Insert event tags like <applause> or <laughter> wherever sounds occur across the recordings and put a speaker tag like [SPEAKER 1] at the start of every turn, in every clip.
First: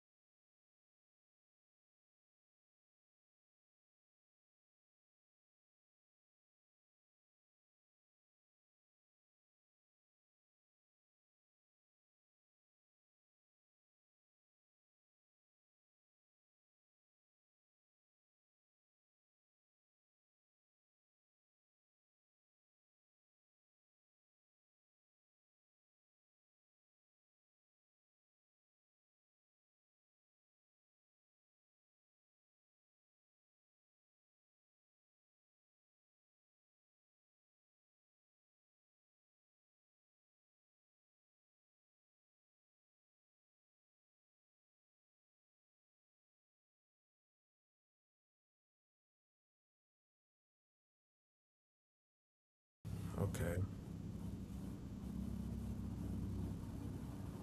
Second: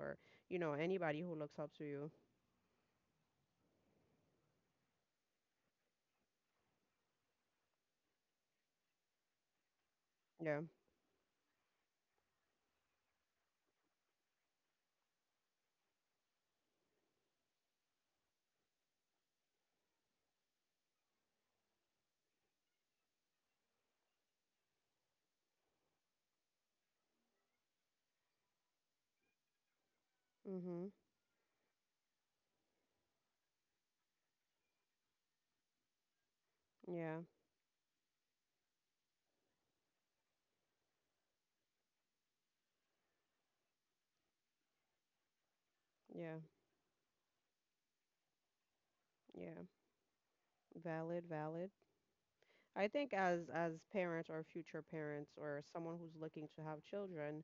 [SPEAKER 1] or anybody who looks up to you? Yeah. Mm-hmm. Yeah. Yeah. Yeah. Valid, valid. I think as
[SPEAKER 2] Okay,
[SPEAKER 1] as parents or future parents or someone who's looking to have children,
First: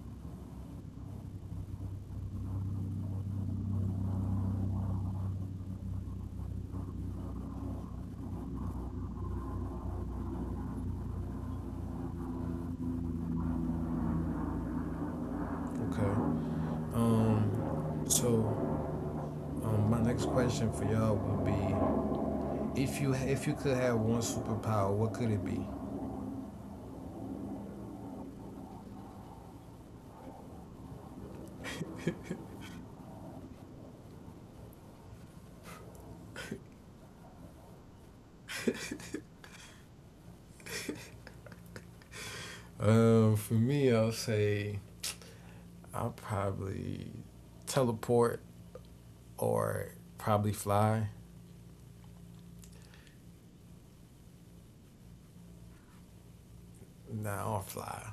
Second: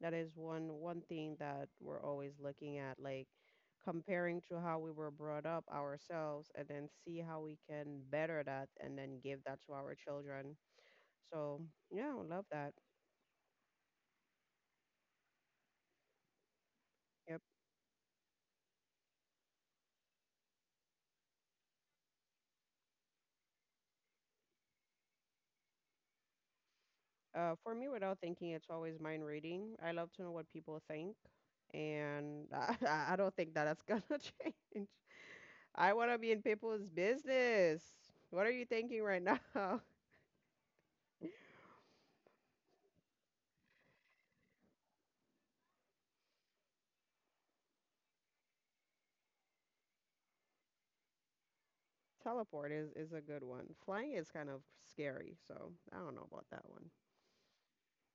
[SPEAKER 1] that is one thing that we're always looking at, like comparing to how we were brought up ourselves and then see how we can better that and then give that to our children. So yeah, I love that.
[SPEAKER 2] okay.
[SPEAKER 1] Yep.
[SPEAKER 2] Um, so my next question for y'all would be, if you could have one superpower, what could it be?
[SPEAKER 1] For me, without thinking, it's always mind reading. I love to know what people think, and <laughs> I don't think that that's gonna <laughs> change. I want to be in people's business. What are you thinking right now?
[SPEAKER 2] For me, I'll say I'll probably teleport or probably fly.
[SPEAKER 1] <laughs> Teleport is a good one. Flying is kind of scary, so I don't know about that one.
[SPEAKER 2] Nah, I'll fly.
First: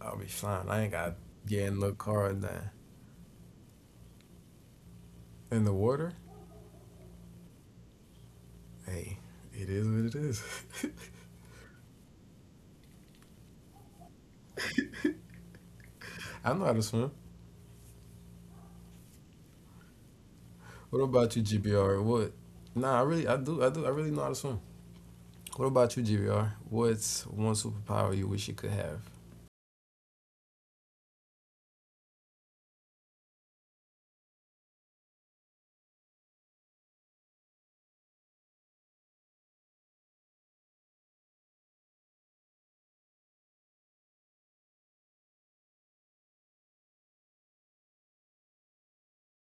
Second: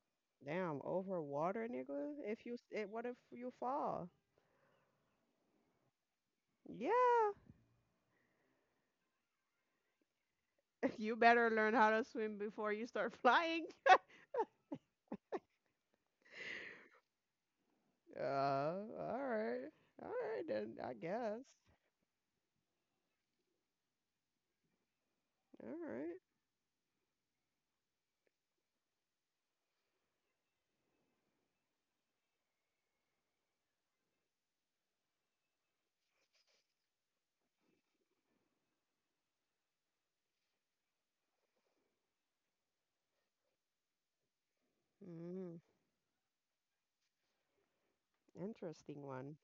[SPEAKER 2] I'll be flying. I
[SPEAKER 1] Damn,
[SPEAKER 2] ain't got
[SPEAKER 1] over water,
[SPEAKER 2] get in no
[SPEAKER 1] nigga.
[SPEAKER 2] car or
[SPEAKER 1] If you,
[SPEAKER 2] nothing.
[SPEAKER 1] eh, what if you fall?
[SPEAKER 2] In the water?
[SPEAKER 1] Yeah,
[SPEAKER 2] Hey, it is what it is. <laughs>
[SPEAKER 1] <laughs> you better learn how to swim before you start <laughs> flying.
[SPEAKER 2] I know how to swim.
[SPEAKER 1] All right, all right then.
[SPEAKER 2] What
[SPEAKER 1] I
[SPEAKER 2] about you,
[SPEAKER 1] guess.
[SPEAKER 2] GBR? What? Nah, I really, I do, I do, I really know how to swim. What
[SPEAKER 1] All
[SPEAKER 2] about you,
[SPEAKER 1] right.
[SPEAKER 2] GBR? What's one superpower you wish you could have?
[SPEAKER 1] Mm, interesting one.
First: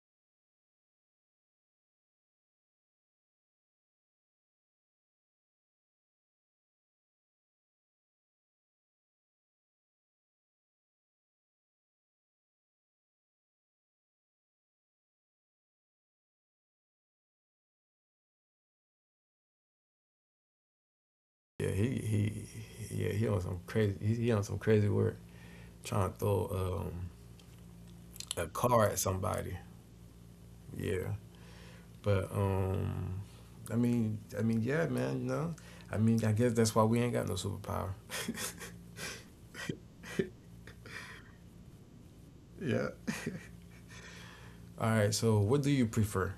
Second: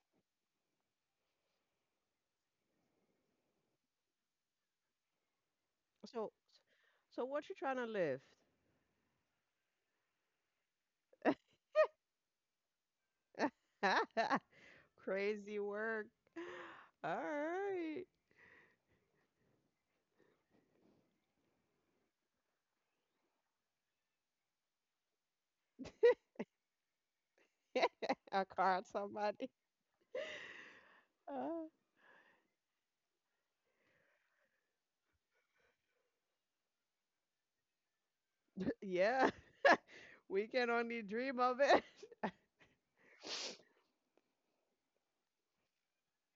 [SPEAKER 1] So, so so what you trying to lift? <laughs> Crazy work. <laughs> All right.
[SPEAKER 2] Yeah, he on some crazy, he on some crazy work, trying to throw
[SPEAKER 1] <laughs> I
[SPEAKER 2] a
[SPEAKER 1] called
[SPEAKER 2] car at
[SPEAKER 1] somebody.
[SPEAKER 2] somebody. Yeah,
[SPEAKER 1] Uh,
[SPEAKER 2] but I mean, yeah, man. You know, I mean, I guess that's why we ain't got no superpower.
[SPEAKER 1] yeah,
[SPEAKER 2] <laughs>
[SPEAKER 1] <laughs> we can only dream of it.
[SPEAKER 2] All right. So, what do you prefer,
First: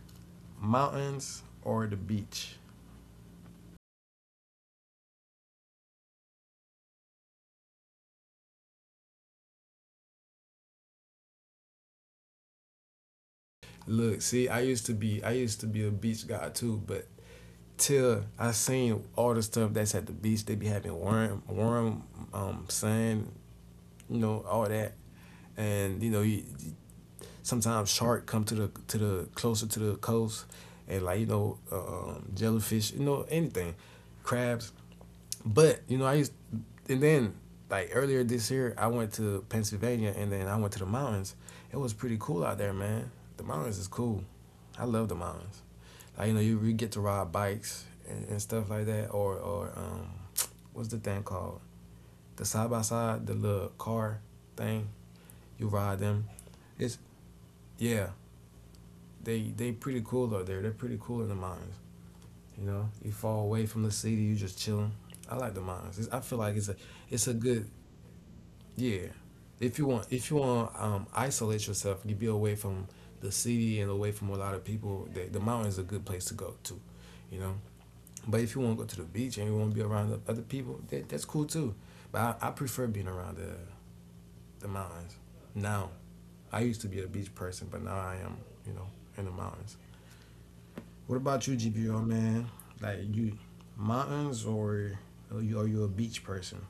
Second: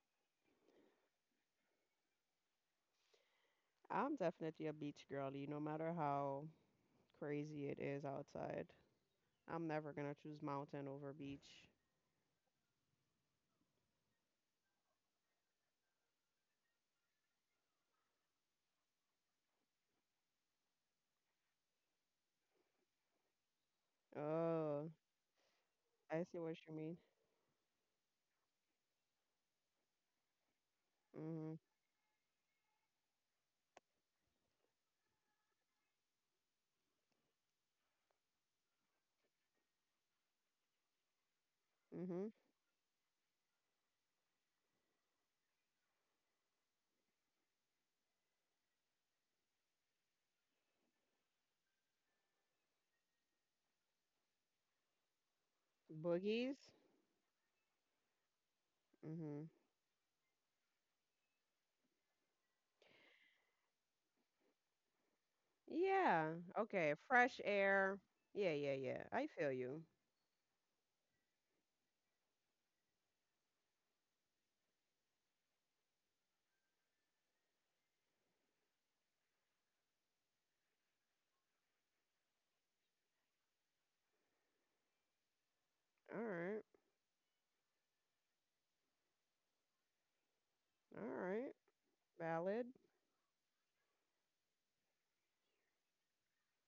[SPEAKER 2] mountains or the beach?
[SPEAKER 1] <laughs> I'm definitely a beach girlie, no matter how crazy it is outside. I'm never gonna choose mountain over beach.
[SPEAKER 2] Look, see, I used to be a beach guy too, but till I seen all the stuff that's at the beach, they be having warm sand, you know, all that,
[SPEAKER 1] Oh,
[SPEAKER 2] and you know,
[SPEAKER 1] I see
[SPEAKER 2] you,
[SPEAKER 1] what you mean.
[SPEAKER 2] sometimes shark come to the closer to the coast, and like you know,
[SPEAKER 1] Mhm.
[SPEAKER 2] jellyfish, you know, anything, crabs. But you know, I used, and then like earlier this year, I went to Pennsylvania, and then I went to the mountains. It was pretty
[SPEAKER 1] Mhm.
[SPEAKER 2] cool out there, man. The mountains is cool. I love the mountains. Like you know, you get to ride bikes and stuff like that, or what's the thing called? The side by side, the little car thing. You ride them.
[SPEAKER 1] Boogies.
[SPEAKER 2] It's yeah,
[SPEAKER 1] Mhm.
[SPEAKER 2] they pretty cool out there. They're pretty cool in the mines. You know, you fall away from the city, you just chilling. I like the mines. It's, I
[SPEAKER 1] Yeah.
[SPEAKER 2] feel like
[SPEAKER 1] Okay.
[SPEAKER 2] it's a
[SPEAKER 1] Fresh
[SPEAKER 2] good
[SPEAKER 1] air. Yeah, yeah,
[SPEAKER 2] yeah.
[SPEAKER 1] yeah. I feel
[SPEAKER 2] If
[SPEAKER 1] you.
[SPEAKER 2] you want if you want isolate yourself, you be away from the city and away from a lot of people. The mountain is a good place to go to, you know. But if you want to go to the beach and you want to be around the other people, that's cool too. But I prefer being around the mountains. Now
[SPEAKER 1] All
[SPEAKER 2] I
[SPEAKER 1] right.
[SPEAKER 2] used to be a beach person, but now I am you know in the mountains.
[SPEAKER 1] All
[SPEAKER 2] What about
[SPEAKER 1] right.
[SPEAKER 2] you, GPR man?
[SPEAKER 1] Valid.
[SPEAKER 2] Like you, mountains or are you a beach person?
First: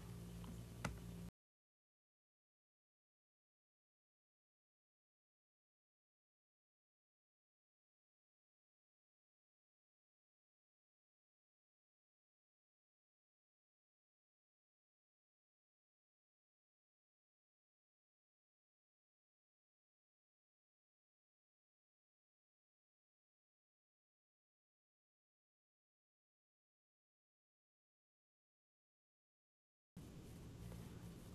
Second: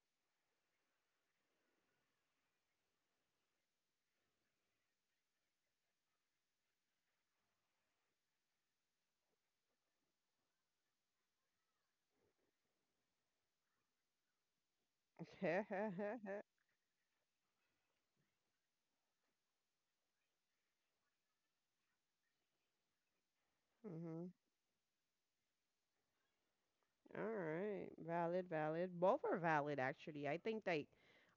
[SPEAKER 1] <laughs> Mhm. All right, valid, valid. Both are valid actually. I think that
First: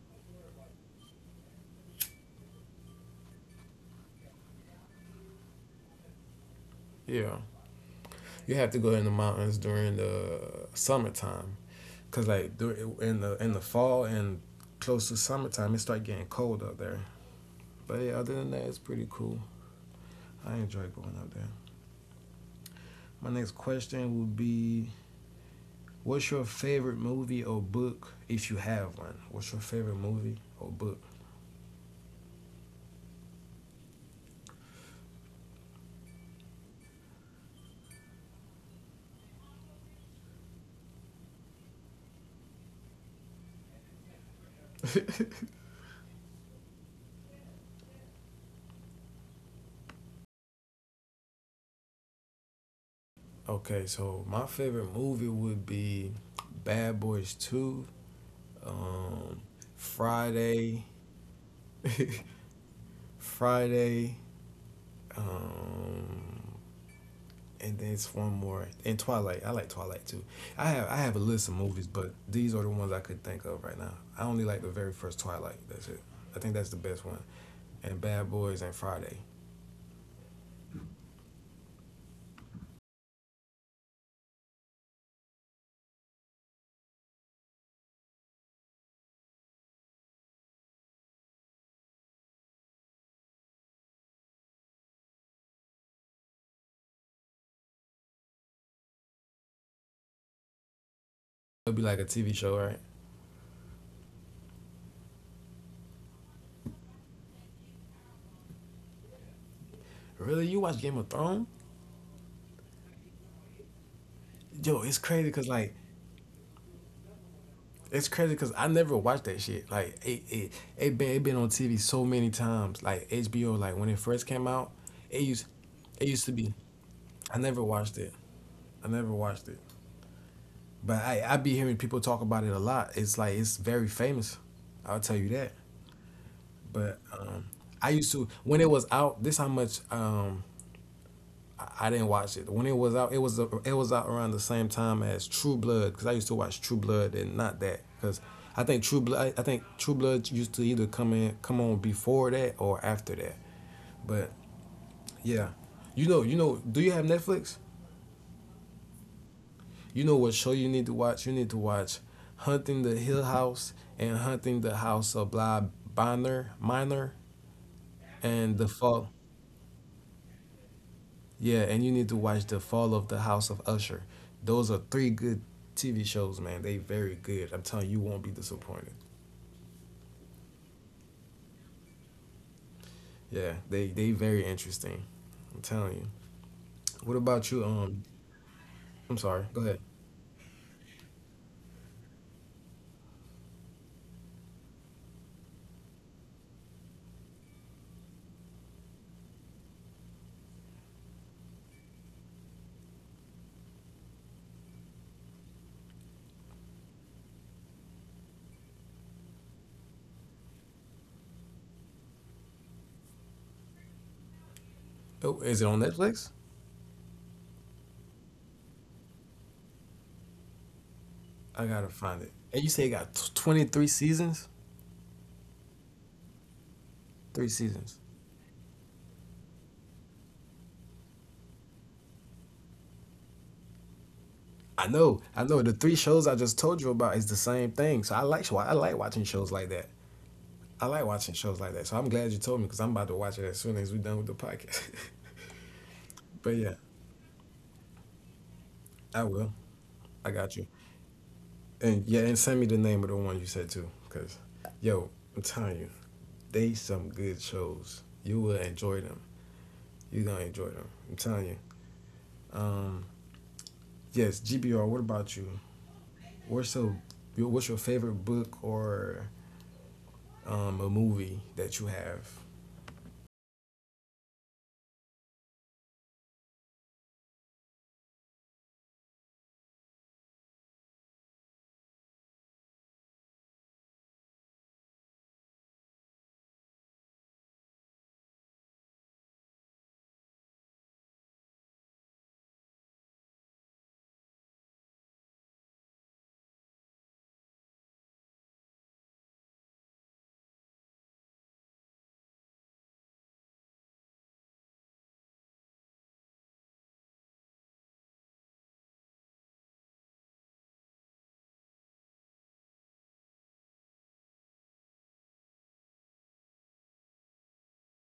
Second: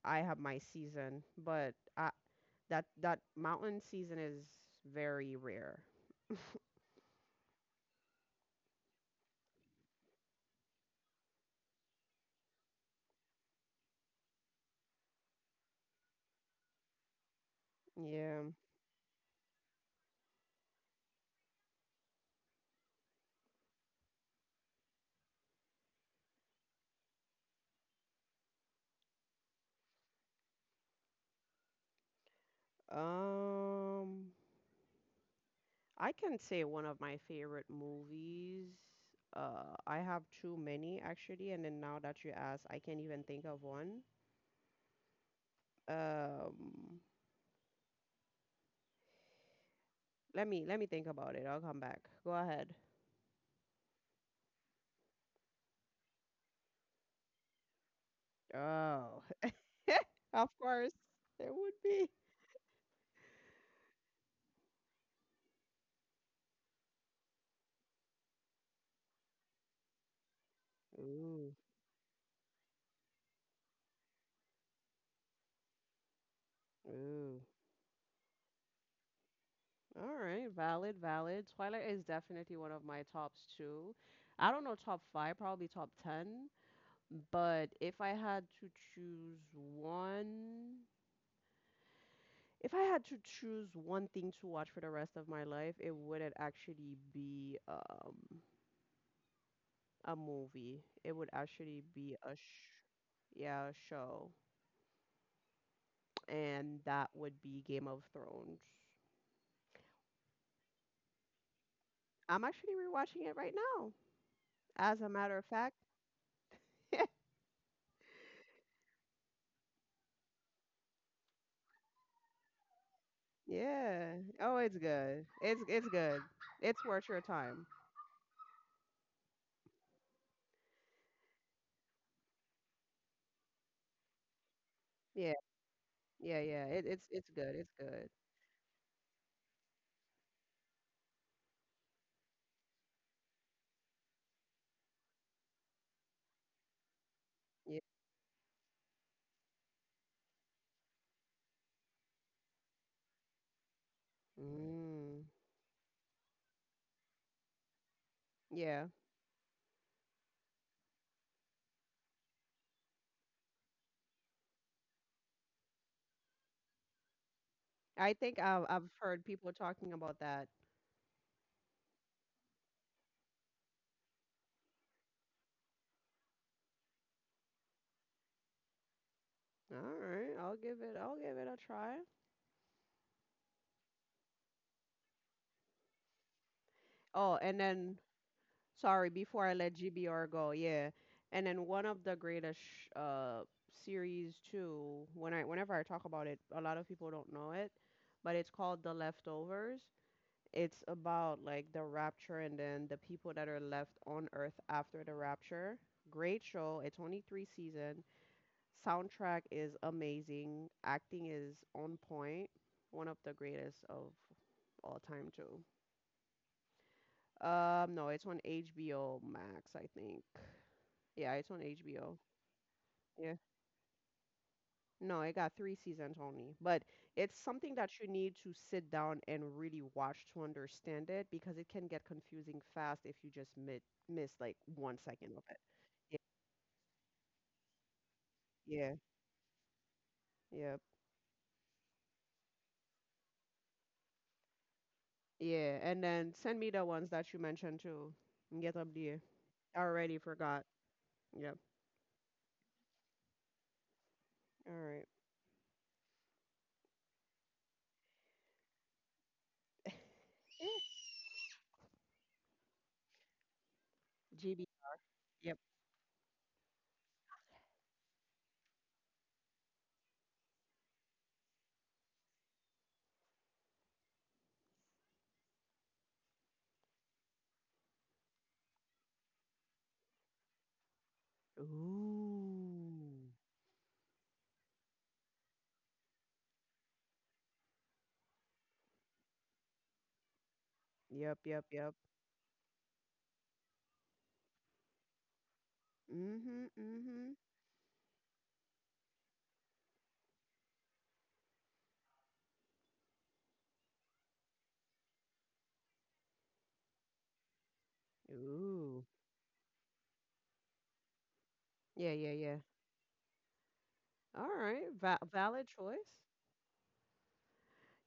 [SPEAKER 1] I have my season, but I, that that mountain season is very rare.
[SPEAKER 2] Yeah, you have to go in the mountains during the summertime, cause like in the fall and close to summertime, it start getting cold up there. But yeah, other
[SPEAKER 1] Yeah.
[SPEAKER 2] than that, it's pretty cool. I enjoy going up there. My next question would be, what's your favorite movie or book if you have one? What's your favorite movie or book?
[SPEAKER 1] Um, I can say one of my favorite movies. I have too many actually, and then now that you ask, I can't even think of one. Um, let me think about it. I'll come back. Go ahead.
[SPEAKER 2] Okay, so my favorite movie would be Bad Boys 2,
[SPEAKER 1] Oh,
[SPEAKER 2] um,
[SPEAKER 1] <laughs> of
[SPEAKER 2] Friday,
[SPEAKER 1] course, there would be.
[SPEAKER 2] <laughs> Friday, um, and then it's one more. And Twilight. I like Twilight too. I have a list of
[SPEAKER 1] Ooh.
[SPEAKER 2] movies, but these are the ones I could think of right now. I only like the very first Twilight. That's it. I think that's the best one.
[SPEAKER 1] Ooh,
[SPEAKER 2] And Bad Boys and Friday.
[SPEAKER 1] all right, valid, valid. Twilight is definitely one of my tops too. I don't know top five, probably top ten, but if I had to choose one, if I had to choose one thing to watch for the rest of my life, it wouldn't actually be a movie. It would
[SPEAKER 2] It'll be
[SPEAKER 1] actually
[SPEAKER 2] like a
[SPEAKER 1] be
[SPEAKER 2] TV show, right?
[SPEAKER 1] a show, and that would be Game of Thrones.
[SPEAKER 2] Really? You watch Game of Thrones?
[SPEAKER 1] I'm actually rewatching it right now,
[SPEAKER 2] Yo, it's
[SPEAKER 1] as a
[SPEAKER 2] crazy
[SPEAKER 1] matter
[SPEAKER 2] because
[SPEAKER 1] of
[SPEAKER 2] like
[SPEAKER 1] fact. <laughs>
[SPEAKER 2] it's crazy because I never watched that shit. Like it been on TV so many times. Like HBO, like when it
[SPEAKER 1] Yeah.
[SPEAKER 2] first came
[SPEAKER 1] Oh,
[SPEAKER 2] out,
[SPEAKER 1] it's
[SPEAKER 2] it
[SPEAKER 1] good.
[SPEAKER 2] used
[SPEAKER 1] It's
[SPEAKER 2] it
[SPEAKER 1] good.
[SPEAKER 2] used to be.
[SPEAKER 1] It's worth your
[SPEAKER 2] I never
[SPEAKER 1] time.
[SPEAKER 2] watched it. I never watched it. But I be hearing people talk about it a lot. It's like it's very famous. I'll tell you
[SPEAKER 1] Yeah.
[SPEAKER 2] that.
[SPEAKER 1] Yeah. Yeah. It,
[SPEAKER 2] But
[SPEAKER 1] it's it's good. It's
[SPEAKER 2] I
[SPEAKER 1] good.
[SPEAKER 2] used to when it was out. This how much I didn't watch it when it was out. It was a, it was out around the same time as True Blood because I used to watch True Blood and not
[SPEAKER 1] Yeah.
[SPEAKER 2] that because I think True Blood used to either come on before that or after that. But
[SPEAKER 1] Mm.
[SPEAKER 2] yeah, you know. Do you have Netflix?
[SPEAKER 1] Yeah.
[SPEAKER 2] You know what show you need to watch? You need to watch Hunting the Hill House and Hunting the House of Bly Bonner Minor
[SPEAKER 1] I think
[SPEAKER 2] and
[SPEAKER 1] I've
[SPEAKER 2] the
[SPEAKER 1] I've
[SPEAKER 2] Fall.
[SPEAKER 1] heard people talking about that.
[SPEAKER 2] Yeah, and you need to watch The Fall of the House of Usher. Those are three good TV shows, man. They very good. I'm telling you, you won't be disappointed.
[SPEAKER 1] All right. I'll give it. I'll give it a try.
[SPEAKER 2] Yeah, they very interesting. I'm telling you. What
[SPEAKER 1] Oh,
[SPEAKER 2] about
[SPEAKER 1] and
[SPEAKER 2] you?
[SPEAKER 1] then sorry
[SPEAKER 2] I'm sorry.
[SPEAKER 1] before I
[SPEAKER 2] Go
[SPEAKER 1] let
[SPEAKER 2] ahead.
[SPEAKER 1] GBR go. Yeah. And then one of the greatest series too. Whenever I talk about it, a lot of people don't know it, but it's called The Leftovers. It's about like the rapture and then the people that are left on earth after the rapture. Great show. It's only three season. Soundtrack is amazing. Acting is on point. One of the greatest of all time
[SPEAKER 2] Oh,
[SPEAKER 1] too.
[SPEAKER 2] is it on Netflix?
[SPEAKER 1] No, it's on HBO Max, I think. Yeah, it's on
[SPEAKER 2] I gotta
[SPEAKER 1] HBO.
[SPEAKER 2] find it. And you say it got t- 23 seasons?
[SPEAKER 1] No, it got three seasons only, but it's
[SPEAKER 2] Three
[SPEAKER 1] something that
[SPEAKER 2] seasons.
[SPEAKER 1] you need to sit down and really watch to understand it because it can get confusing fast if you just mi miss like
[SPEAKER 2] I
[SPEAKER 1] one
[SPEAKER 2] know,
[SPEAKER 1] second
[SPEAKER 2] I
[SPEAKER 1] of it.
[SPEAKER 2] know. The three
[SPEAKER 1] Yeah,
[SPEAKER 2] shows I just told you about is the same thing. So I
[SPEAKER 1] yeah,
[SPEAKER 2] like watching shows like that.
[SPEAKER 1] yeah,
[SPEAKER 2] I like watching shows like that. So I'm glad you told me because I'm about to watch it as soon as we're done with the podcast.
[SPEAKER 1] yeah. And then
[SPEAKER 2] <laughs>
[SPEAKER 1] send
[SPEAKER 2] But
[SPEAKER 1] me
[SPEAKER 2] yeah,
[SPEAKER 1] the ones that you mentioned too. Get up there.
[SPEAKER 2] I will.
[SPEAKER 1] I already
[SPEAKER 2] I got
[SPEAKER 1] forgot.
[SPEAKER 2] you.
[SPEAKER 1] Yep.
[SPEAKER 2] And yeah, and send me the name of the one you said too, cause
[SPEAKER 1] All right.
[SPEAKER 2] yo, I'm telling you, they some good shows. You will enjoy them. You gonna enjoy them. I'm
[SPEAKER 1] Eh,
[SPEAKER 2] telling you. Um, yes,
[SPEAKER 1] GB.
[SPEAKER 2] GBR. What about
[SPEAKER 1] Yep.
[SPEAKER 2] you? What's your what's your favorite book or a movie that you have?
[SPEAKER 1] Ooh. Yep, yep, yep. Mm-hmm, mm-hmm. Ooh. Yeah, yeah, yeah. All right. Va valid choice.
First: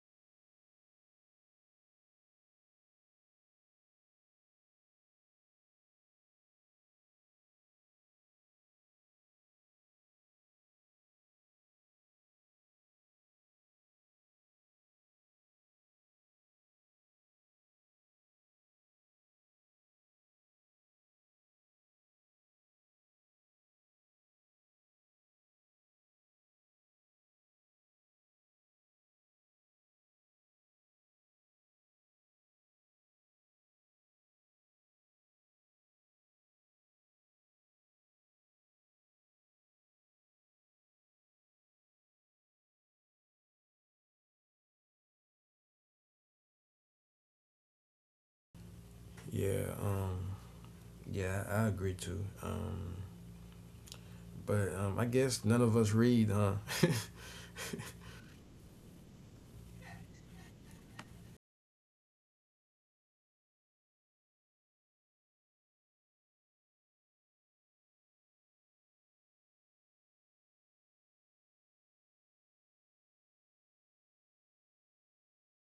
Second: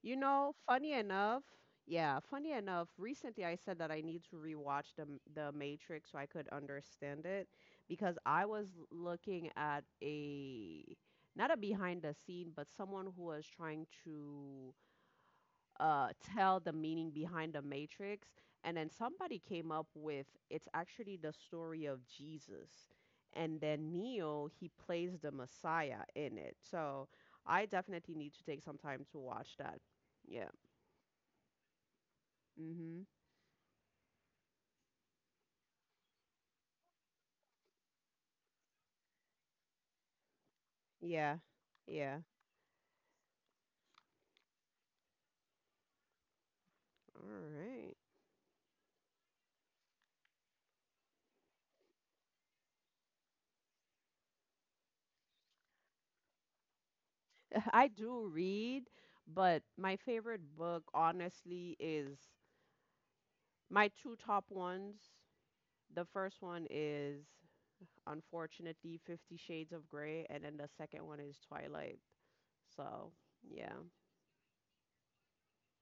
[SPEAKER 1] You know, funny enough, recently I said that I need to rewatch the Matrix so I could understand it because I was looking at a not a behind the scene, but someone who was trying to uh tell the meaning behind the Matrix, and then somebody came up with it's actually the story of Jesus. And then Neo, he plays the Messiah in it. So I definitely need to take some time to watch that. Yeah. Mhm. Yeah. Yeah. All right.
[SPEAKER 2] Yeah, yeah, I agree too. But I guess none of us read, huh?
[SPEAKER 1] <laughs> I
[SPEAKER 2] <laughs>
[SPEAKER 1] do read, but my favorite book honestly is my two top ones. The first one is unfortunately Fifty Shades of Grey and then the second one is Twilight. So, yeah.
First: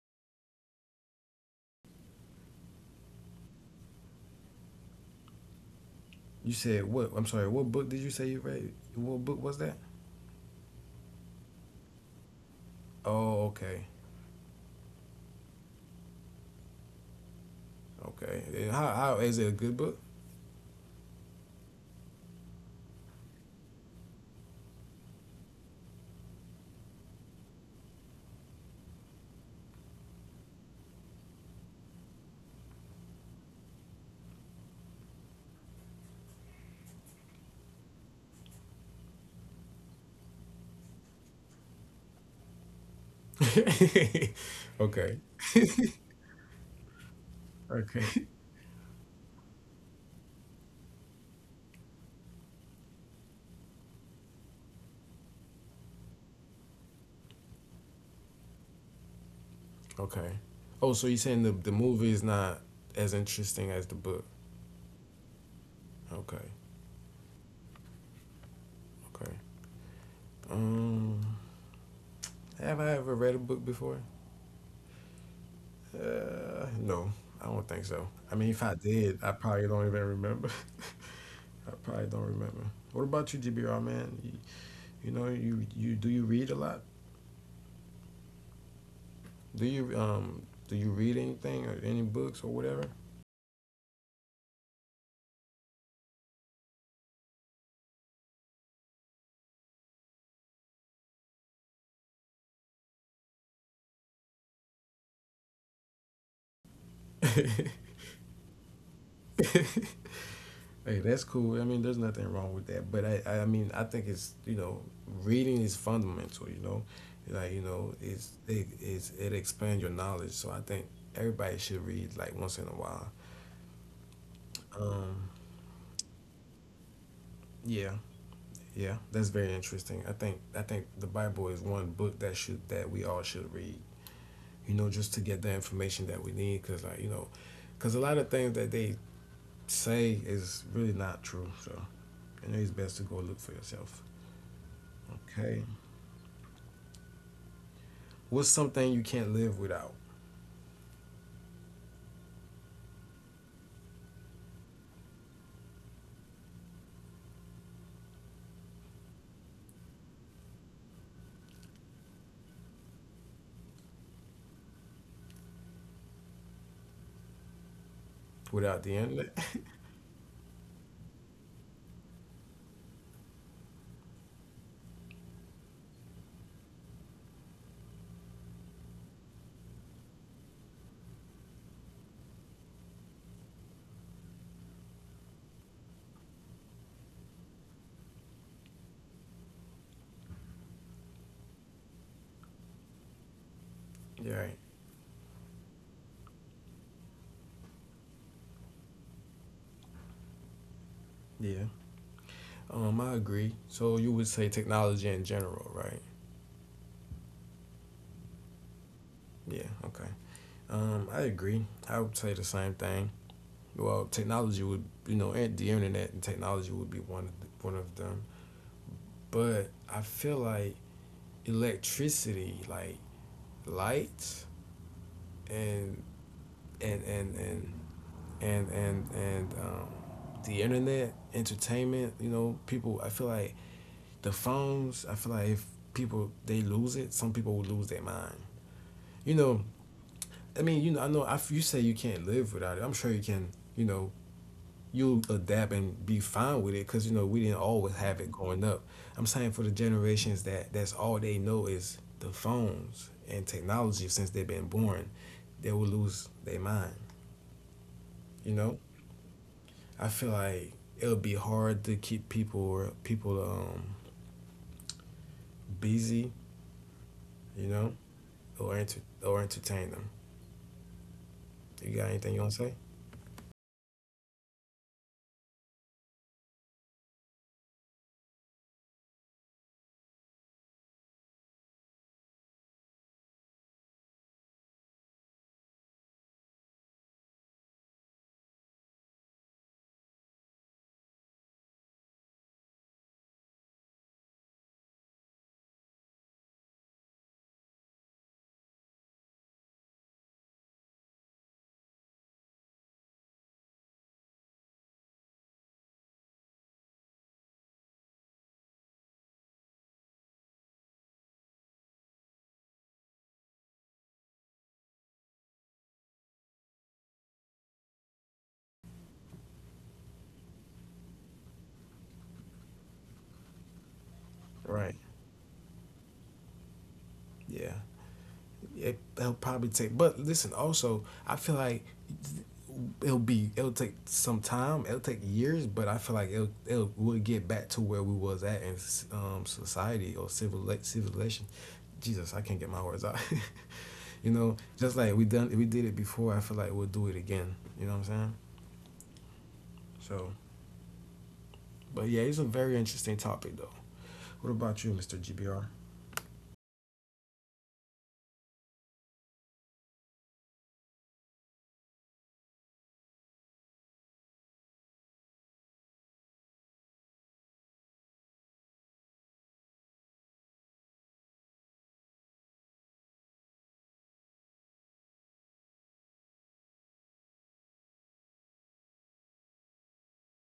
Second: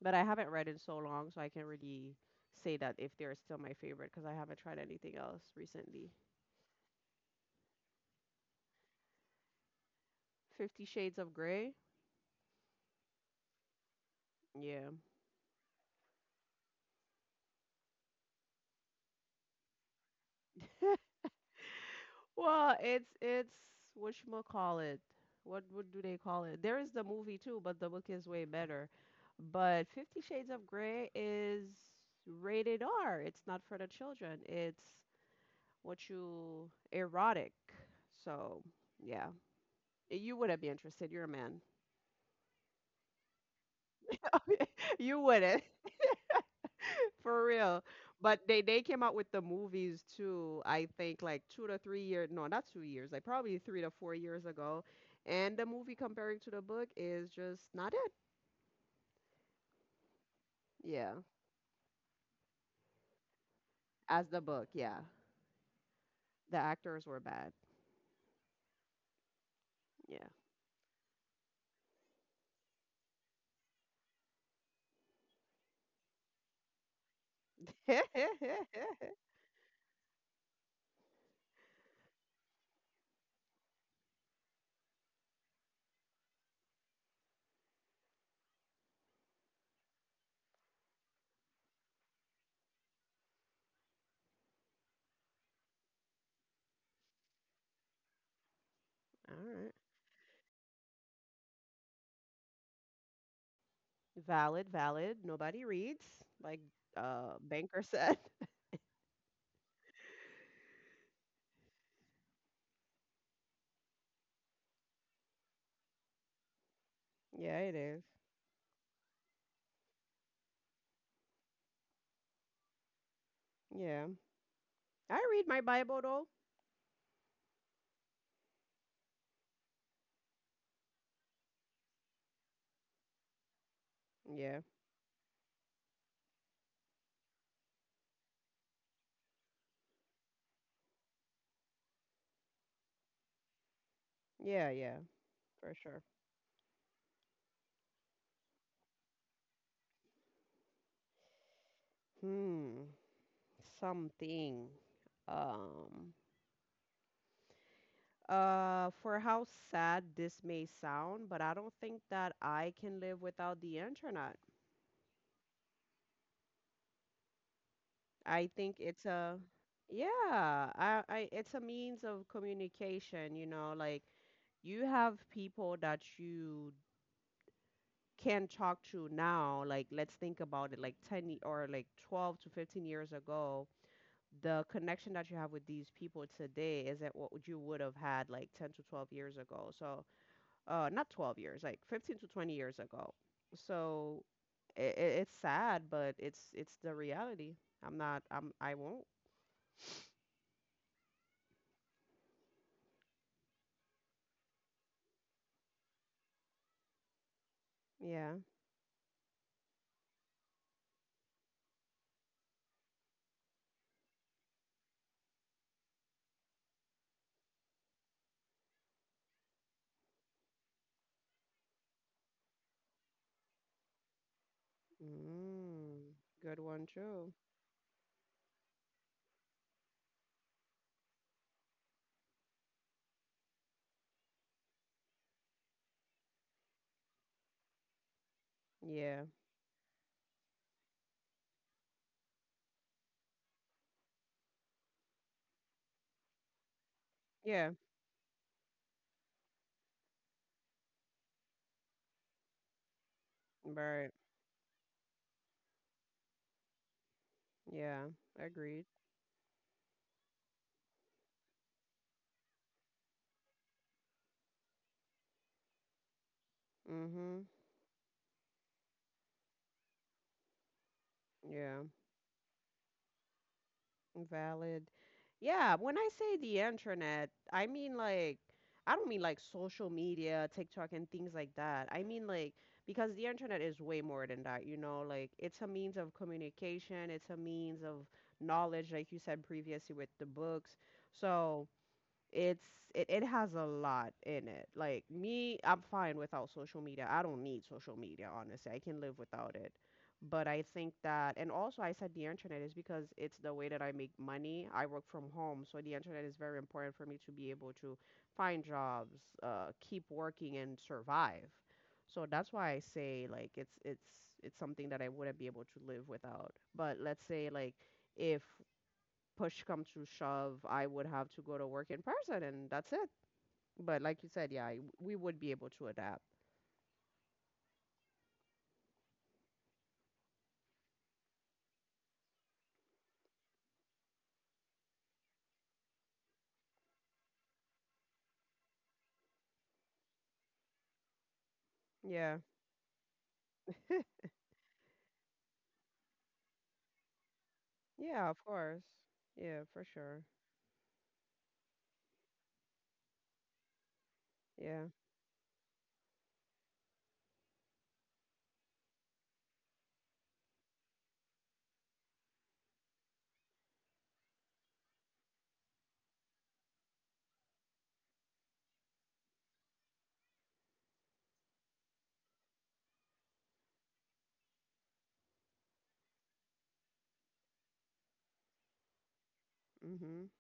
[SPEAKER 1] But I haven't read in so long, so I can't really say that if they're still my favorite because I haven't tried anything else recently.
[SPEAKER 2] You said what? I'm sorry. What book did you say you read? What book was that?
[SPEAKER 1] Fifty Shades of Grey?
[SPEAKER 2] Oh, okay.
[SPEAKER 1] Yeah.
[SPEAKER 2] Okay. How is it a good book?
[SPEAKER 1] Well, it's what you call it. What do they call it? There is the movie too, but the book is way better. But Fifty Shades of Grey is rated R. It's not for the children. It's what you erotic. So yeah, you wouldn't be interested. You're a man.
[SPEAKER 2] <laughs>
[SPEAKER 1] <laughs>
[SPEAKER 2] Okay.
[SPEAKER 1] You wouldn't. For real.
[SPEAKER 2] Okay.
[SPEAKER 1] But they came out with the movies too, I think like 2 to 3 years, no, not 2 years, like probably 3 to 4 years ago. And the movie comparing to the book is just not it.
[SPEAKER 2] Okay. Oh, so you're
[SPEAKER 1] Yeah.
[SPEAKER 2] saying the movie is not as interesting as the book?
[SPEAKER 1] As the book, yeah.
[SPEAKER 2] Okay.
[SPEAKER 1] The actors were bad.
[SPEAKER 2] Okay.
[SPEAKER 1] Yeah.
[SPEAKER 2] Um, have I ever read a book before? No, I don't think so.
[SPEAKER 1] <laughs> All
[SPEAKER 2] I mean, if I did, I probably don't even remember. <laughs> I probably don't remember. What about you, GBR man? You know, you do you read a lot? Do you read anything or any books or whatever?
[SPEAKER 1] right. Valid, valid. Nobody reads, like Banker said. <laughs>
[SPEAKER 2] <laughs> Hey, that's cool. I mean, there's nothing wrong with that. But I mean, I think it's you know, reading is fundamental. You know, like you
[SPEAKER 1] Yeah, it
[SPEAKER 2] know,
[SPEAKER 1] is.
[SPEAKER 2] it expands your knowledge. So I think everybody should read like once in a while.
[SPEAKER 1] Yeah.
[SPEAKER 2] Um,
[SPEAKER 1] I read my Bible though.
[SPEAKER 2] yeah, yeah, that's very interesting. I think the Bible is one book that should that we all should read.
[SPEAKER 1] Yeah.
[SPEAKER 2] You know, just to get the information that we need, because like you know, because a lot of things that they say is really not true. So, you know, it's best to go look for yourself.
[SPEAKER 1] Yeah, yeah,
[SPEAKER 2] Okay.
[SPEAKER 1] for sure.
[SPEAKER 2] What's something you can't live without?
[SPEAKER 1] Hmm. Something. Um, for how sad this may sound, but I don't think that I can live without the internet. I
[SPEAKER 2] Without
[SPEAKER 1] think
[SPEAKER 2] the
[SPEAKER 1] it's
[SPEAKER 2] internet?
[SPEAKER 1] a,
[SPEAKER 2] <laughs>
[SPEAKER 1] yeah, it's a means of communication, you know, like you have people that you can talk to now. Like, let's think about it, like 10 or like 12 to 15 years ago. The connection that you have with these people today isn't what you would have had like 10 to 12 years ago. So not 12 years like 15 to 20 years ago so
[SPEAKER 2] Yeah, right.
[SPEAKER 1] it's sad but it's the reality. I'm not, I'm, I won't.
[SPEAKER 2] Yeah. I agree. So you would say technology in general, right?
[SPEAKER 1] Yeah.
[SPEAKER 2] Yeah. Okay. I agree. I would say the same thing. Well, technology would, you know, and the internet and technology would be one of the, one of them. But I feel like electricity, like lights, and
[SPEAKER 1] Mm, good one
[SPEAKER 2] and and
[SPEAKER 1] too.
[SPEAKER 2] and and and and um, the internet, entertainment. You know, people. I feel like the phones, I feel like if people they lose it, some people will lose their mind.
[SPEAKER 1] Yeah.
[SPEAKER 2] You know, I mean, you know, I know if you say you can't live without it, I'm sure you can. You know, you adapt and be fine with it because you know we didn't
[SPEAKER 1] Yeah.
[SPEAKER 2] always have it growing up. I'm saying for the generations that that's all they know is the phones and technology
[SPEAKER 1] Right.
[SPEAKER 2] since they've been born, they will lose their mind.
[SPEAKER 1] Yeah.
[SPEAKER 2] You know,
[SPEAKER 1] Agreed.
[SPEAKER 2] I feel like it'll be hard to keep people or people busy.
[SPEAKER 1] Mhm.
[SPEAKER 2] You know, or entertain them. You
[SPEAKER 1] Yeah.
[SPEAKER 2] got anything you want to say?
[SPEAKER 1] Valid. Yeah, when I say the internet, I mean like I don't mean like social media, TikTok and things like that. I mean like because the internet is way more than that, you know, like it's a means of communication, it's a means of knowledge like you said previously with the books. So, it's it has a lot in it. Like me, I'm fine without social media. I don't need social media, honestly. I can live without it. But I think that, and also I said the internet is because it's the way that I make money. I work from home, so the internet is very important for me to be able to find jobs, keep working and survive. So that's why I say like it's something that I wouldn't be able to live without. But let's say like if push come to shove, I would have to go to work in person, and that's it. But like you said, yeah,
[SPEAKER 2] Right.
[SPEAKER 1] we would be able to adapt.
[SPEAKER 2] Yeah. It, it'll probably take. But listen, also, I feel like it'll take some time. It'll take years, but I feel like it'll it'll we'll get back to where we was at in society or civilization. Jesus, I
[SPEAKER 1] Yeah.
[SPEAKER 2] can't get my words out. <laughs> You know, just like we did it before. I feel like we'll do it again. You know what I'm saying?
[SPEAKER 1] Yeah, of course. Yeah, for
[SPEAKER 2] So,
[SPEAKER 1] sure.
[SPEAKER 2] but yeah, it's a very interesting topic though. What about
[SPEAKER 1] Yeah.
[SPEAKER 2] you, Mr. GBR?
[SPEAKER 1] Mhm.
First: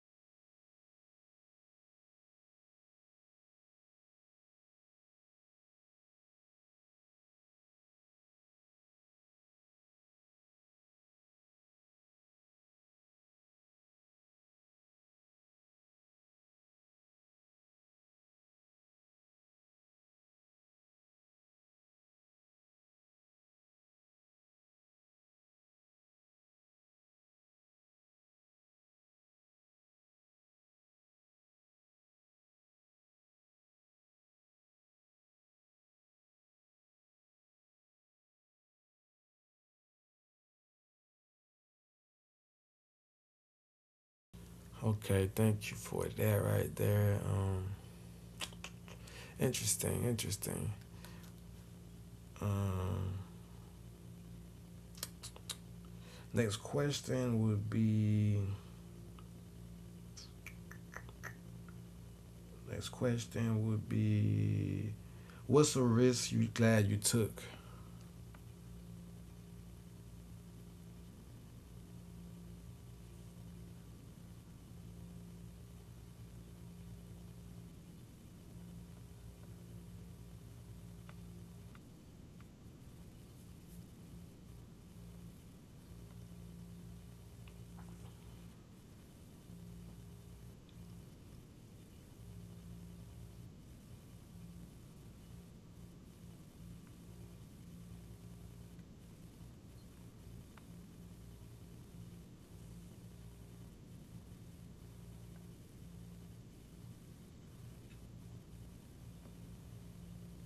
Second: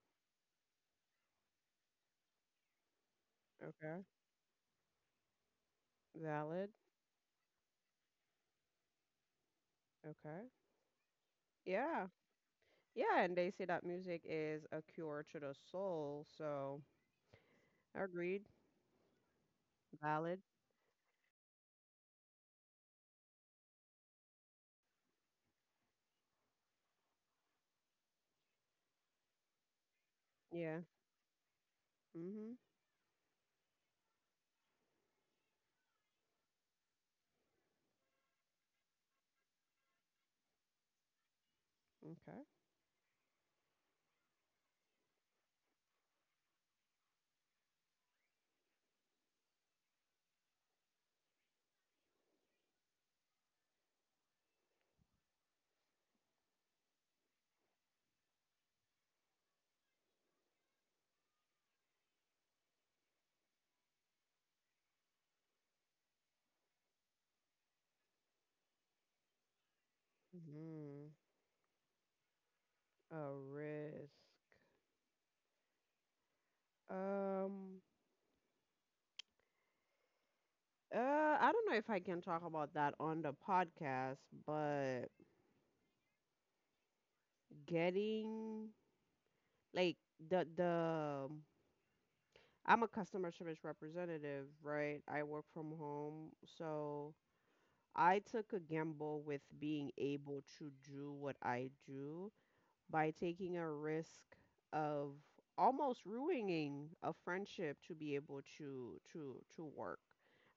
[SPEAKER 1] Okay. Valid. Okay. Yeah. Yeah, and they say that music is a cure to the soul, so agreed. Valid. Yeah. Mhm. Okay.
[SPEAKER 2] Okay, thank you for that right there. Interesting, interesting. Um, next question would be. Next question would be. What's a risk you glad you took?
[SPEAKER 1] Mhm. A risk. Um, I don't know if I can talk about that on the podcast, but getting like the I'm a customer service representative, right? I work from home, so I took a gamble with being able to do what I do by taking a risk of almost ruining a friendship to be able to work.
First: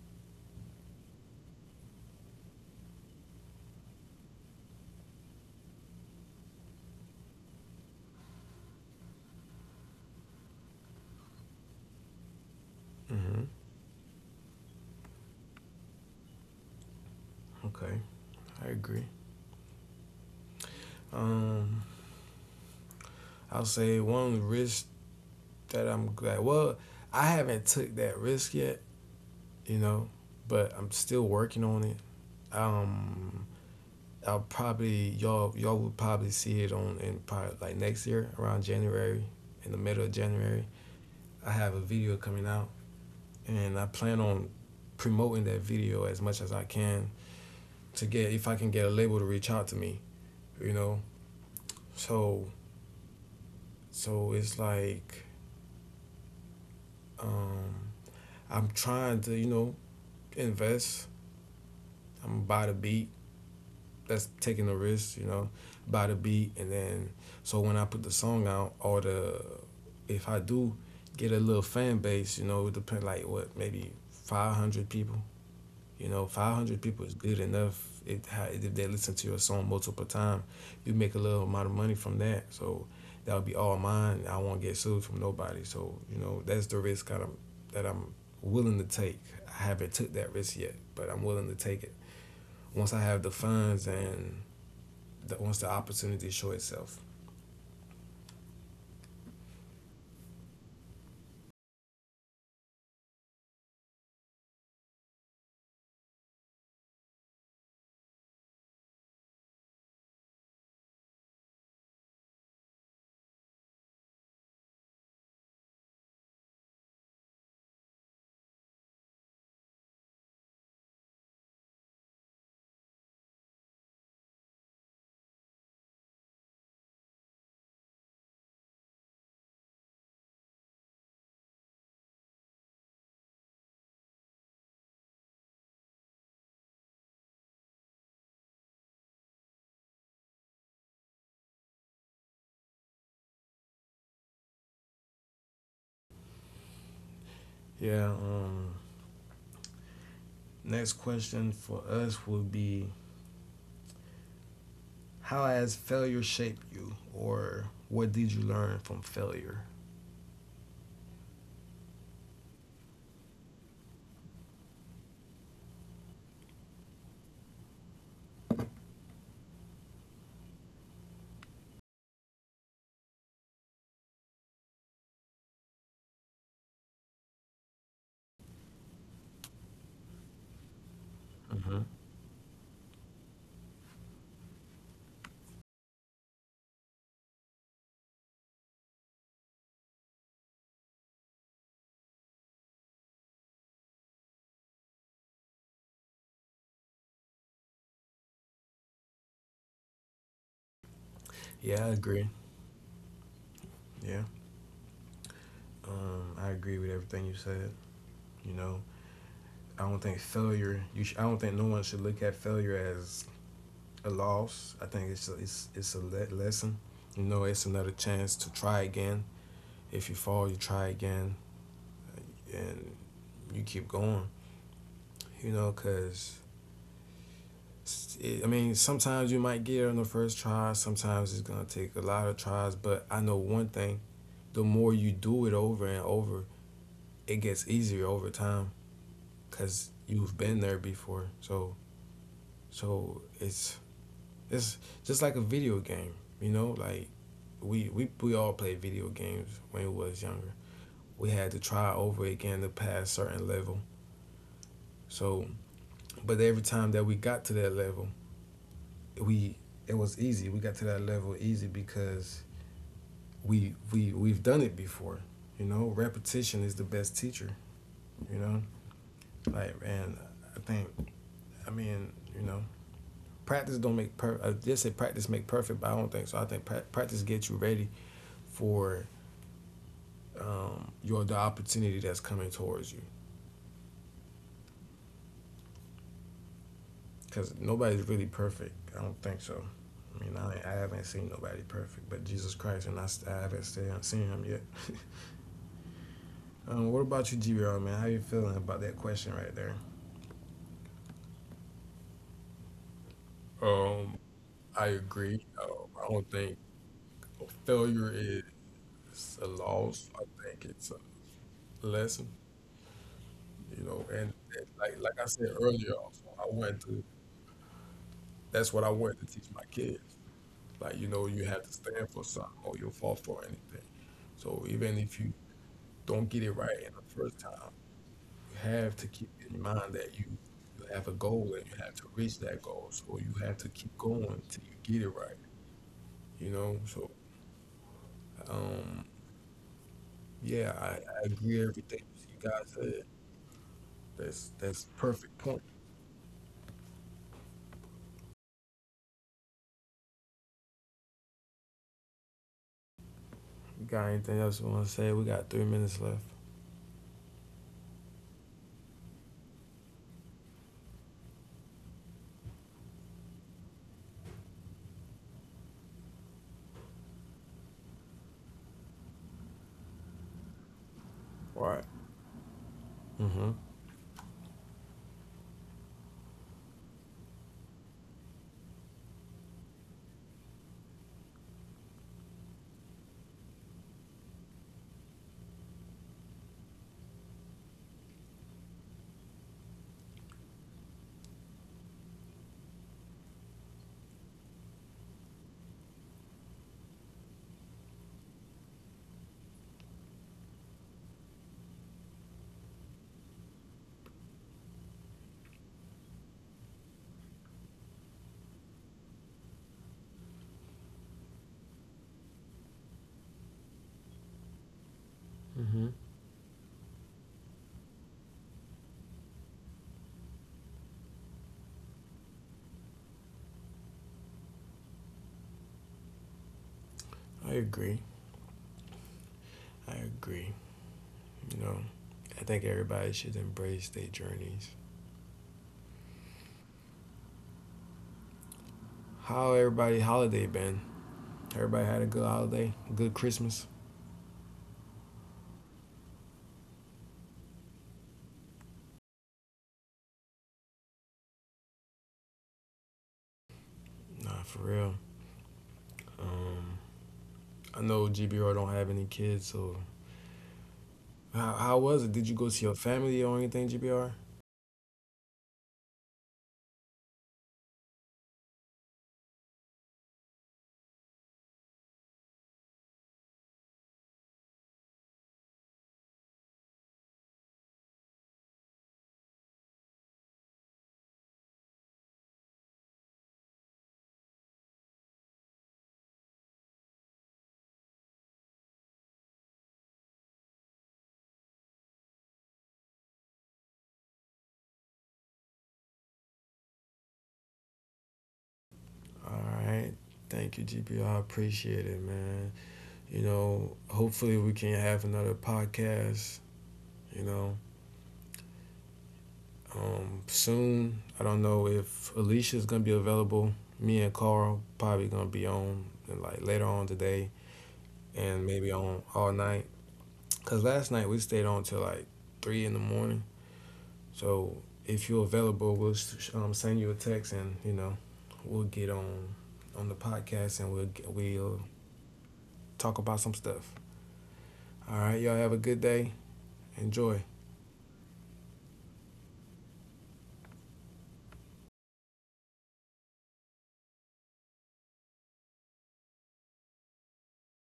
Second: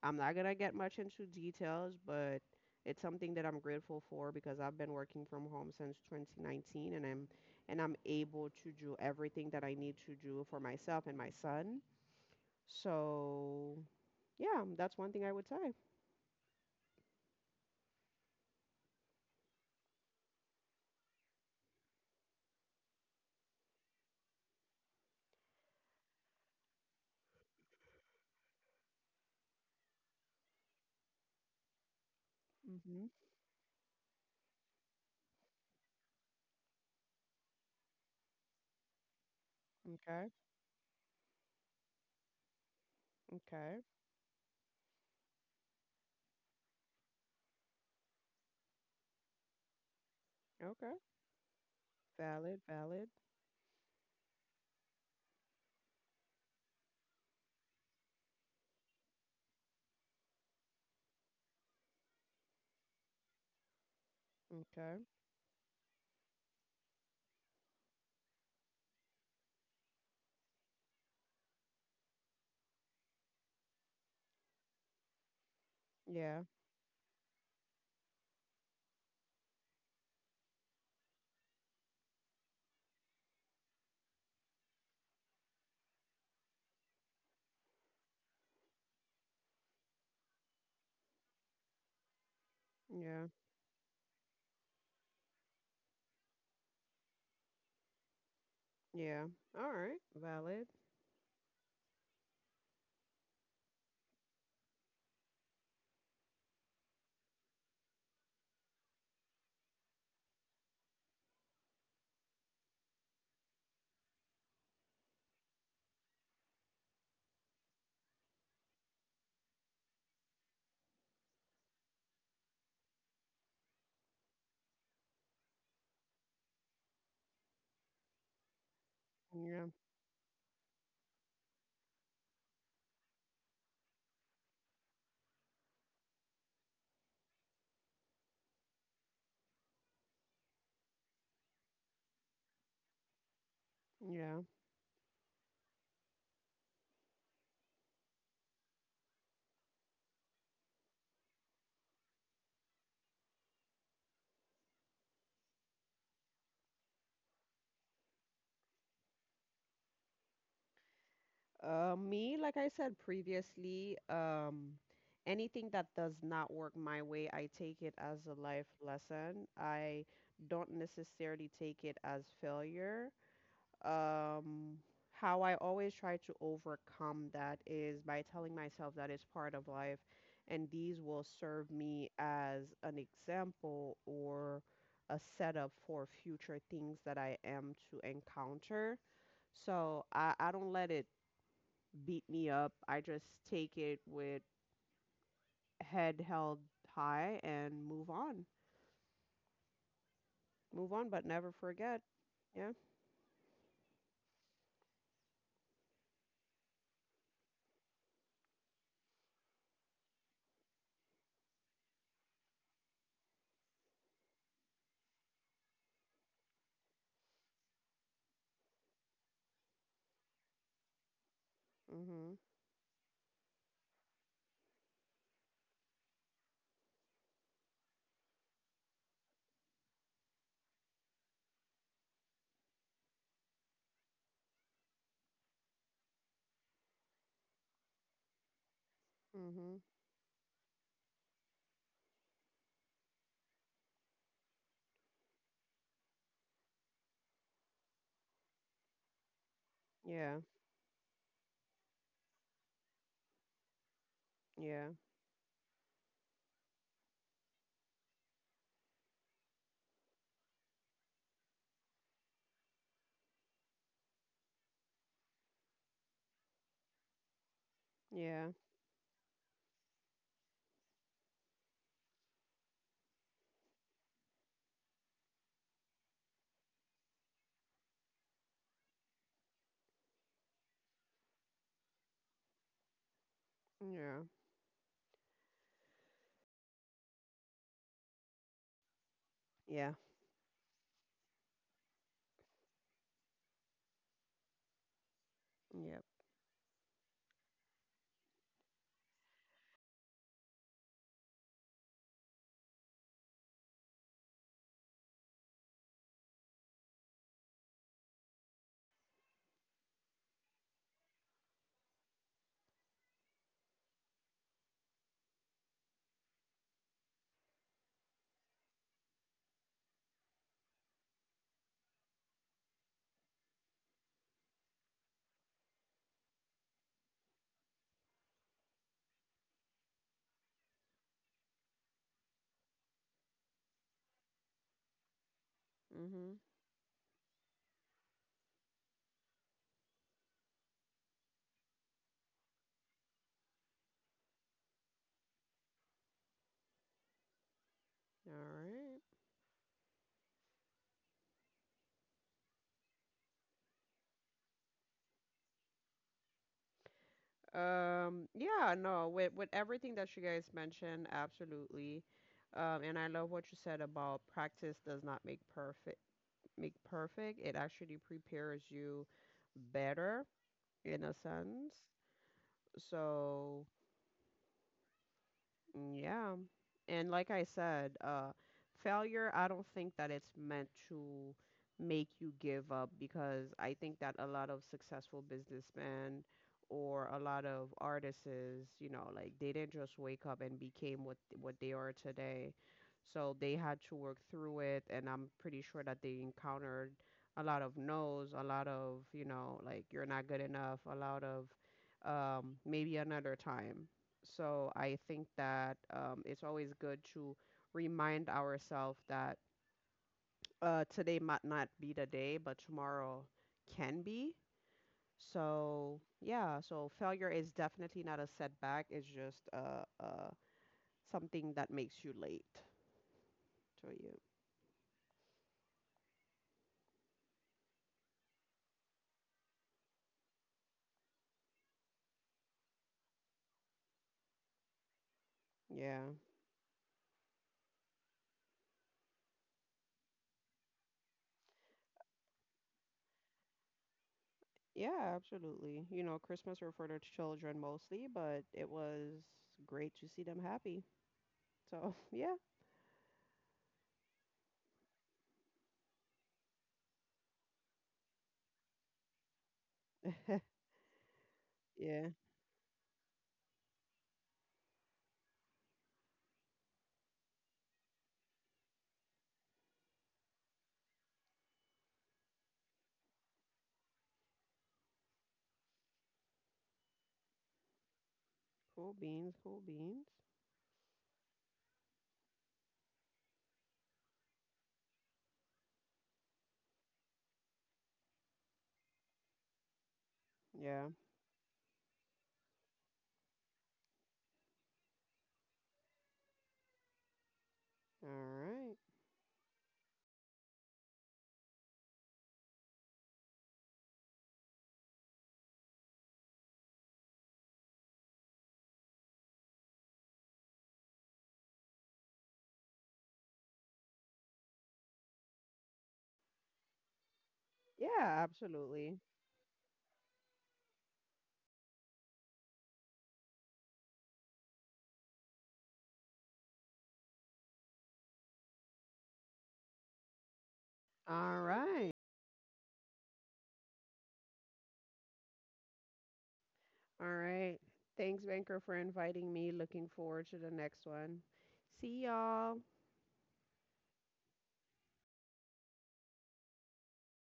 [SPEAKER 1] I'm not gonna get much into details, but it's something that I'm grateful for because I've been working from home since 2019, and I'm able to do everything that I need to do for myself and my son.
[SPEAKER 2] Mm-hmm.
[SPEAKER 1] So, yeah, that's one thing I would say.
[SPEAKER 2] Okay, I agree. Um, I'll say one risk that I'm glad. Well, I haven't took that risk yet, you know, but I'm still working on it.
[SPEAKER 1] Hmm.
[SPEAKER 2] Um, I'll probably y'all will probably see it on in probably like next year around January, in the middle of
[SPEAKER 1] Okay.
[SPEAKER 2] January. I have a video coming out, and I
[SPEAKER 1] Okay.
[SPEAKER 2] plan on promoting that video as much as I can to get, if I can get a label to reach out to me, you know.
[SPEAKER 1] Okay.
[SPEAKER 2] So
[SPEAKER 1] Valid. Valid.
[SPEAKER 2] so it's like um, I'm trying to invest. I'm buy the beat. That's taking the
[SPEAKER 1] Okay.
[SPEAKER 2] risk, buy the beat, and then so when I put the song out, or the, if I do get a little fan base, you know, it depend like what maybe 500 people. You know,
[SPEAKER 1] Yeah.
[SPEAKER 2] 500 people is good enough. It, if they listen to your song multiple times, you make a little amount of money from that. So that would be all mine. I won't get sued from nobody. So you know, that's the risk kind of that I'm willing to take. I haven't took that risk yet, but I'm willing to take it once I have the
[SPEAKER 1] Yeah.
[SPEAKER 2] funds and the, once the opportunity show itself.
[SPEAKER 1] Yeah. All right. Valid. Yeah. Yeah.
[SPEAKER 2] Yeah. Next question for us would be, how has failure shaped you, or what did you learn from failure?
[SPEAKER 1] Me, like I said previously, anything that does not work my way, I take it as a life lesson. I don't necessarily take it as failure. um, how I always try to overcome that is by telling myself that it's part of life and these will serve me as an example or a setup for future things that I am to encounter. So I don't let it beat me up. I just take it with head held high and move on. Move on, but never
[SPEAKER 2] Yeah, I
[SPEAKER 1] forget.
[SPEAKER 2] agree.
[SPEAKER 1] Yeah.
[SPEAKER 2] Yeah, I agree with everything you said. You know, I don't think failure. I don't think no one should look at failure as a loss. I think it's a lesson. You know, it's another chance to try again. If you fall, you try again,
[SPEAKER 1] Mhm.
[SPEAKER 2] and you keep going. You know, cause it, I mean, sometimes you might get it on the first try. Sometimes it's gonna take a lot of tries. But I know one thing: the more you do it over and over, it gets easier over time. Cause
[SPEAKER 1] Mhm.
[SPEAKER 2] you've been there before, so so it's just like a video game, you know. Like we all played video games when we was
[SPEAKER 1] Yeah.
[SPEAKER 2] younger. We had to try over again to pass certain level.
[SPEAKER 1] Yeah.
[SPEAKER 2] So, but every time that we got to that level, we it was easy. We got to that level easy because we've done it before. You know, repetition is the best teacher. You know,
[SPEAKER 1] Yeah.
[SPEAKER 2] like and I think, I mean practice don't make per. I just say practice make perfect, but I don't think so. I think practice gets you ready for your the opportunity that's coming towards you.
[SPEAKER 1] Yeah.
[SPEAKER 2] Because nobody's really perfect. I don't think so.
[SPEAKER 1] Yeah.
[SPEAKER 2] I mean, I haven't seen nobody perfect, but Jesus Christ, and I haven't seen him yet.
[SPEAKER 1] Yep.
[SPEAKER 2] <laughs> What about you, GBR, man? How you feeling about that question right there? Um, I agree. I don't think failure is a loss. I think it's a lesson, you know. And like I said earlier, also, I want to. That's what I wanted to teach my kids. Like you know, you have to stand for something, or you'll fall for anything. So even if you don't get it right in the first time, you have to keep in mind that you have a goal and you have to reach that goal. So you have to keep going till you get it right. You
[SPEAKER 1] Mhm.
[SPEAKER 2] know. So um, yeah, I agree with everything you guys said. That's perfect point.
[SPEAKER 1] All right.
[SPEAKER 2] You got anything else you want to say? We got 3 minutes left.
[SPEAKER 1] Yeah. No. With everything that you guys mentioned, absolutely. And I love what you said about practice does not make perfect. Make perfect. It actually prepares you better in a
[SPEAKER 2] All right.
[SPEAKER 1] sense.
[SPEAKER 2] Mm-hmm.
[SPEAKER 1] So. Yeah. And like I said, failure, I don't think that it's meant to make you give up because I think that a lot of successful businessmen or a lot of artists, you know, like they didn't just wake up and became what they are today. So they had to work through it, and I'm pretty sure that they encountered a lot of no's, a lot of, you know, like you're not good enough, a lot of maybe another time. So I think that it's always good to remind ourselves that today might not be the day, but tomorrow can be.
[SPEAKER 2] Mm-hmm.
[SPEAKER 1] So yeah, so failure is definitely not a setback. It's just something that makes you late to you.
[SPEAKER 2] I agree. I agree. You know, I think everybody should embrace their journeys.
[SPEAKER 1] Yeah.
[SPEAKER 2] How everybody holiday been? Everybody had a good holiday, a good Christmas.
[SPEAKER 1] Yeah, absolutely. You know, Christmas were for the children mostly, but it was great to see them happy. So <laughs> yeah,
[SPEAKER 2] Nah, for real. Um, I know GBR don't have any kids, so how was it?
[SPEAKER 1] yeah.
[SPEAKER 2] Did you go see your family or anything, GBR?
[SPEAKER 1] Cool beans, cool beans. Yeah. All right.
[SPEAKER 2] All right. Thank you, GBR. Appreciate it, man. You know, hopefully we can have another podcast, you know, soon. I don't know if Alicia's going to be available. Me and Carl probably going to be on like later on today
[SPEAKER 1] Yeah,
[SPEAKER 2] and maybe on
[SPEAKER 1] absolutely.
[SPEAKER 2] all night. Cause last night we stayed on till like 3 in the morning. So if you're available, we'll send you a text, and you know, we'll get on the podcast, and we'll
[SPEAKER 1] All
[SPEAKER 2] we'll
[SPEAKER 1] right.
[SPEAKER 2] talk about some stuff. All right, y'all have a good day.
[SPEAKER 1] All
[SPEAKER 2] Enjoy.
[SPEAKER 1] right. Thanks, Banker, for inviting me. Looking forward to the next one. See y'all.